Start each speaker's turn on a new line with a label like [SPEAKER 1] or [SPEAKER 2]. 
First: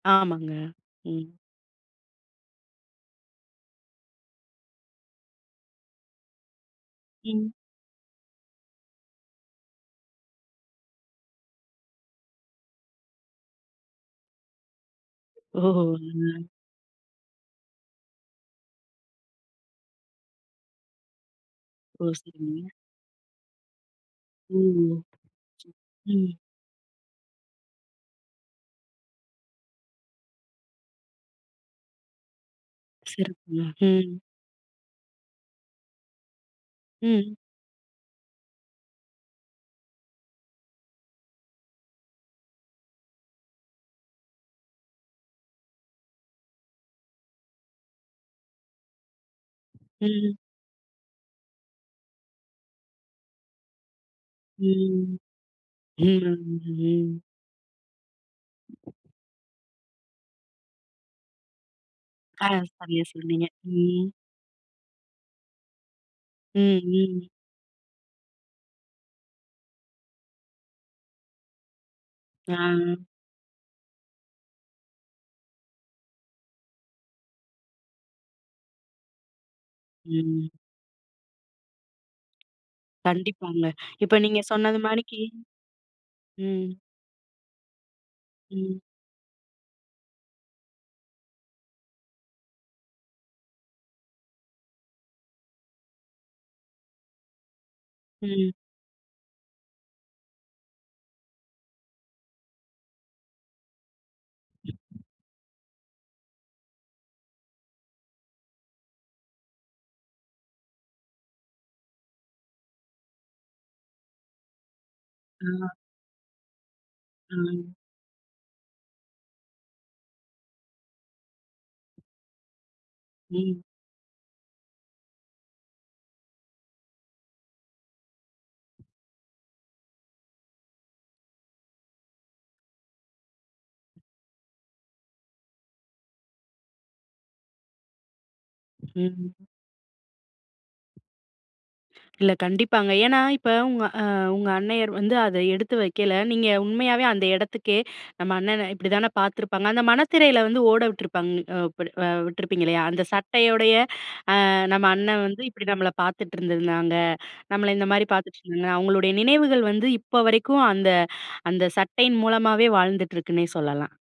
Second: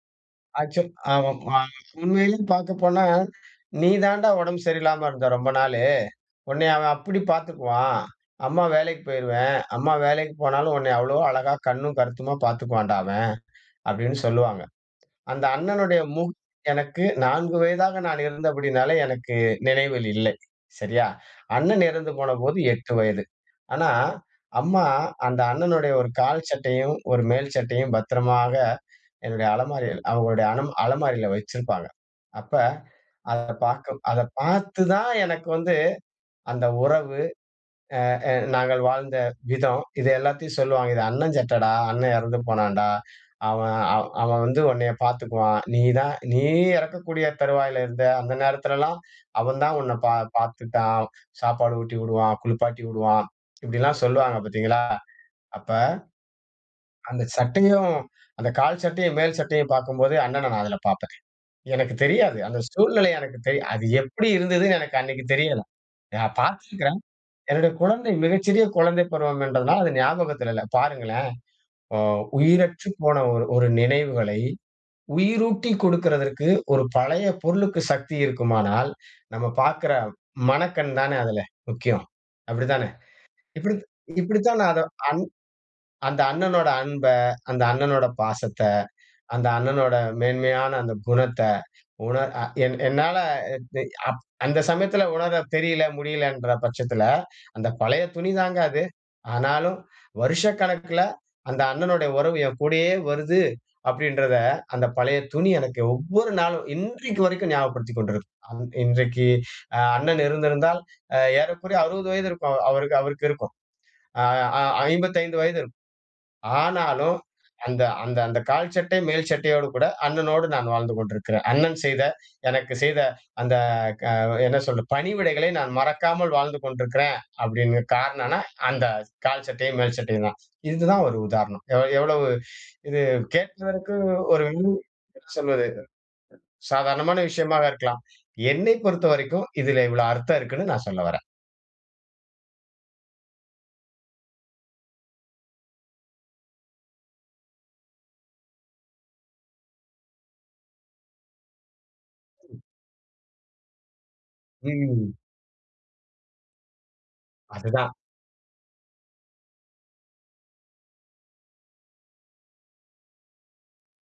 [SPEAKER 1] ஆமாங்க.
[SPEAKER 2] ஆக்சுவல் அ
[SPEAKER 1] ம்.
[SPEAKER 2] ம உண்மையிலே பாக்க போனா, "நீ தான்டா உடம்பு சரியில்லாம இருந்த ரொம்ப நாளு. உன்னைய அவன் அப்படி
[SPEAKER 1] ம்.
[SPEAKER 2] பாத்துக்குவான். அம்மா வேலைக்கு போய்ருவேன். அம்மா வேலைக்கு போனாலும் உன்னைய அவ்வளோ அழகா, கண்ணும் கருத்துமா பார்த்துக்குவான்டா அவன்." அப்டின்னு சொல்வாங்க. அந்த
[SPEAKER 1] ஓஹோ.
[SPEAKER 2] அண்ணனுடைய முகம் எனக்கு 4 வயதாக நான் இருந்தபடியினாலே, எனக்கு நினைவில் இல்லை. சரியா? அண்ணன்
[SPEAKER 1] ஓ
[SPEAKER 2] இறந்து போனபோது
[SPEAKER 1] சரிங்க.
[SPEAKER 2] 8 வயது. ஆனா,
[SPEAKER 1] ம்,
[SPEAKER 2] அம்மா
[SPEAKER 1] ம்.
[SPEAKER 2] அந்த அண்ணனுடைய ஒரு
[SPEAKER 1] ம்.
[SPEAKER 2] கால் சட்டையும் ஒரு மேல் சட்டையும் பத்திரமாக என்னுடைய அலமாரியில் அவுங்களுடைய அல அலமாரியில வச்சிருப்பாங்க. அப்ப அதை
[SPEAKER 1] சிறப்புங்க.
[SPEAKER 2] பாக்க
[SPEAKER 1] ம்.
[SPEAKER 2] அதை பாத்து தான் எனக்கு வந்து அந்த உறவு
[SPEAKER 1] ம்.
[SPEAKER 2] ஆ, ஆ நாங்கள் வாழ்ந்த விதம். இதை எல்லாத்தயும் சொல்லுவாங்க. "இது அண்ணன் சட்டைடா, அண்ணன் எறந்து போனான்டா. அவன் அ அவன் வந்து உன்னைய பாத்துக்குவான். நீ தான் நீ இறக்கக்கூடிய தருவாயில இருந்த. அந்த நேரத்தில எல்லாம் அவன் தான் உன்னை பா
[SPEAKER 1] ம்.
[SPEAKER 2] பாத்துக்டான். சாப்பாடு ஊட்டி உடுவான், குளிப்பாட்டி உடுவான்." இப்படியெல்லாம் சொல்வாங்க பாத்தீங்களா?
[SPEAKER 1] ம்.
[SPEAKER 2] அப்ப
[SPEAKER 1] ம். ம்.
[SPEAKER 2] அந்த சட்டையும், அந்த கால் சட்டையும், மேல் சட்டையும் பாக்கும்போது, அண்ணன நான் அதில பாப்பேன். எனக்குத் தெரியாது.
[SPEAKER 1] ஆ.
[SPEAKER 2] அந்த
[SPEAKER 1] சரியா
[SPEAKER 2] சூழ்நிலை எனக்கு
[SPEAKER 1] சொன்னீங்க
[SPEAKER 2] தெரியா. அது
[SPEAKER 1] ம்.
[SPEAKER 2] எப்படி இருந்ததுன்னு எனக்கு அன்னைக்கு தெரியல. நான்
[SPEAKER 1] ம்,
[SPEAKER 2] பாத்திருக்கிறேன்.
[SPEAKER 1] ம்.
[SPEAKER 2] என்னுடைய குழந்தை மிக சிறிய குழந்தை பருவம் என்பதனால அது ஞாபகத்தில இல்ல. பாருங்களேன். அ உயிரற்று
[SPEAKER 1] ஆ.
[SPEAKER 2] போன ஒரு ஒரு நினைவுகளை உயிரூட்டிக் கொடுக்கறதற்கு, ஒரு பழைய பொருளுக்கு சக்தி இருக்குமானால், நம்ம பாக்கிற
[SPEAKER 1] ம்.
[SPEAKER 2] மனக்கண் தானே அதில முக்கியம். அப்படி தானே!
[SPEAKER 1] கண்டிப்பாங்க.
[SPEAKER 2] இப்படி
[SPEAKER 1] இப்ப நீங்க
[SPEAKER 2] இப்படித்தான் நான்
[SPEAKER 1] சொன்னது
[SPEAKER 2] அதை
[SPEAKER 1] மாணிக்கு
[SPEAKER 2] அந்த
[SPEAKER 1] ம்.
[SPEAKER 2] அண்ணனோட அன்ப, அந்த அண்ணனோட பாசத்த,
[SPEAKER 1] ம்.
[SPEAKER 2] அந்த அண்ணனோட மேன்மையான அந்த குணத்த, உணர் அ என் என்னால அ அப் அந்த சமயத்தில உணரத் தெரியல, முடியலன்ற பட்சத்தில, அந்த பழைய துணி
[SPEAKER 1] ம்.
[SPEAKER 2] தாங்க அது. ஆனாலும், "வருஷக்கணக்கில அந்த அண்ணனுடைய உறவு என் கூடயே வருது" அப்படின்றத அந்த பழைய துணி எனக்கு ஒவ்வொரு நாளும், இன்றைக்கு வரைக்கும் ஞாபகப்படுத்திக் கொண்டிருக்கும். அ இன்றைக்கு அ அண்ணன் இருந்திருந்தால் ஏறக்குறைய 60 வயது இருக்கும். அவருக்கு. அவருக்கு இருக்கும். அ அ 55 வயது
[SPEAKER 1] ஆ.
[SPEAKER 2] இருக்கும். ஆனாலும்
[SPEAKER 1] அ.
[SPEAKER 2] அந்த, அந்த, அந்த கால் சட்டை, மேல் சட்டையோடு கூட, அண்ணனோடு நான் வாழ்ந்து கொண்டிருக்கிறேன். அண்ணன் செய்த எனக்கு செய்த அந்த
[SPEAKER 1] ம்.
[SPEAKER 2] க என்ன சொல்றது, பணிவிடைகளை நான் மறக்காமல் வாழ்ந்து கொண்டிருக்கிறேன். அப்படிங்க காரணம்ன்னா, அந்த கால் சட்டையும் மேல் சட்டையும் தான். இதுதான் ஒரு உதாரணம். எவ் எவ்வளவு இது கேக்குறதுக்கு ஒரு என்ன சொல்வது? சாதாரணமான விஷயமாக இருக்கலாம். என்னை
[SPEAKER 1] ம்.
[SPEAKER 2] பொறுத்தவரைக்கும் இதிலே இவ்வளோ அர்த்தம் இருக்குன்னு நான் சொல்ல வரேன்.
[SPEAKER 1] இல்ல கண்டிப்பாங்க. ஏன்னா, இப்போ உங்க அ உங்க அன்னையர் வந்து, அதை எடுத்து வைக்கல, நீங்க உண்மையாவே அந்த எடத்துக்கே, நம்ம அண்ணன, "இப்படி தானே பாத்திருப்பாங்க." அந்த மனத்திரையில வந்து ஓட விட்ருப்பாங்க இப்டி இல்ல அ
[SPEAKER 2] ம்.
[SPEAKER 1] விட்ருப்பீங்க இல்லையா? அந்த சட்டையோடைய, அ நம்ம
[SPEAKER 2] ம்.
[SPEAKER 1] அண்ணன் வந்து இப்படி நம்மள பாத்துட்ருந்தாங்க. நம்மள இந்த
[SPEAKER 2] அதுதான்.
[SPEAKER 1] மாரி பாத்துட்டு இருந்தாங்க. அவங்களுடைய நினைவுகள் வந்து, இப்ப வரைக்கும் அந்த அந்த சட்டையின் மூலமாவே வாழ்ந்துட்ருக்குன்னே சொல்லலாம்.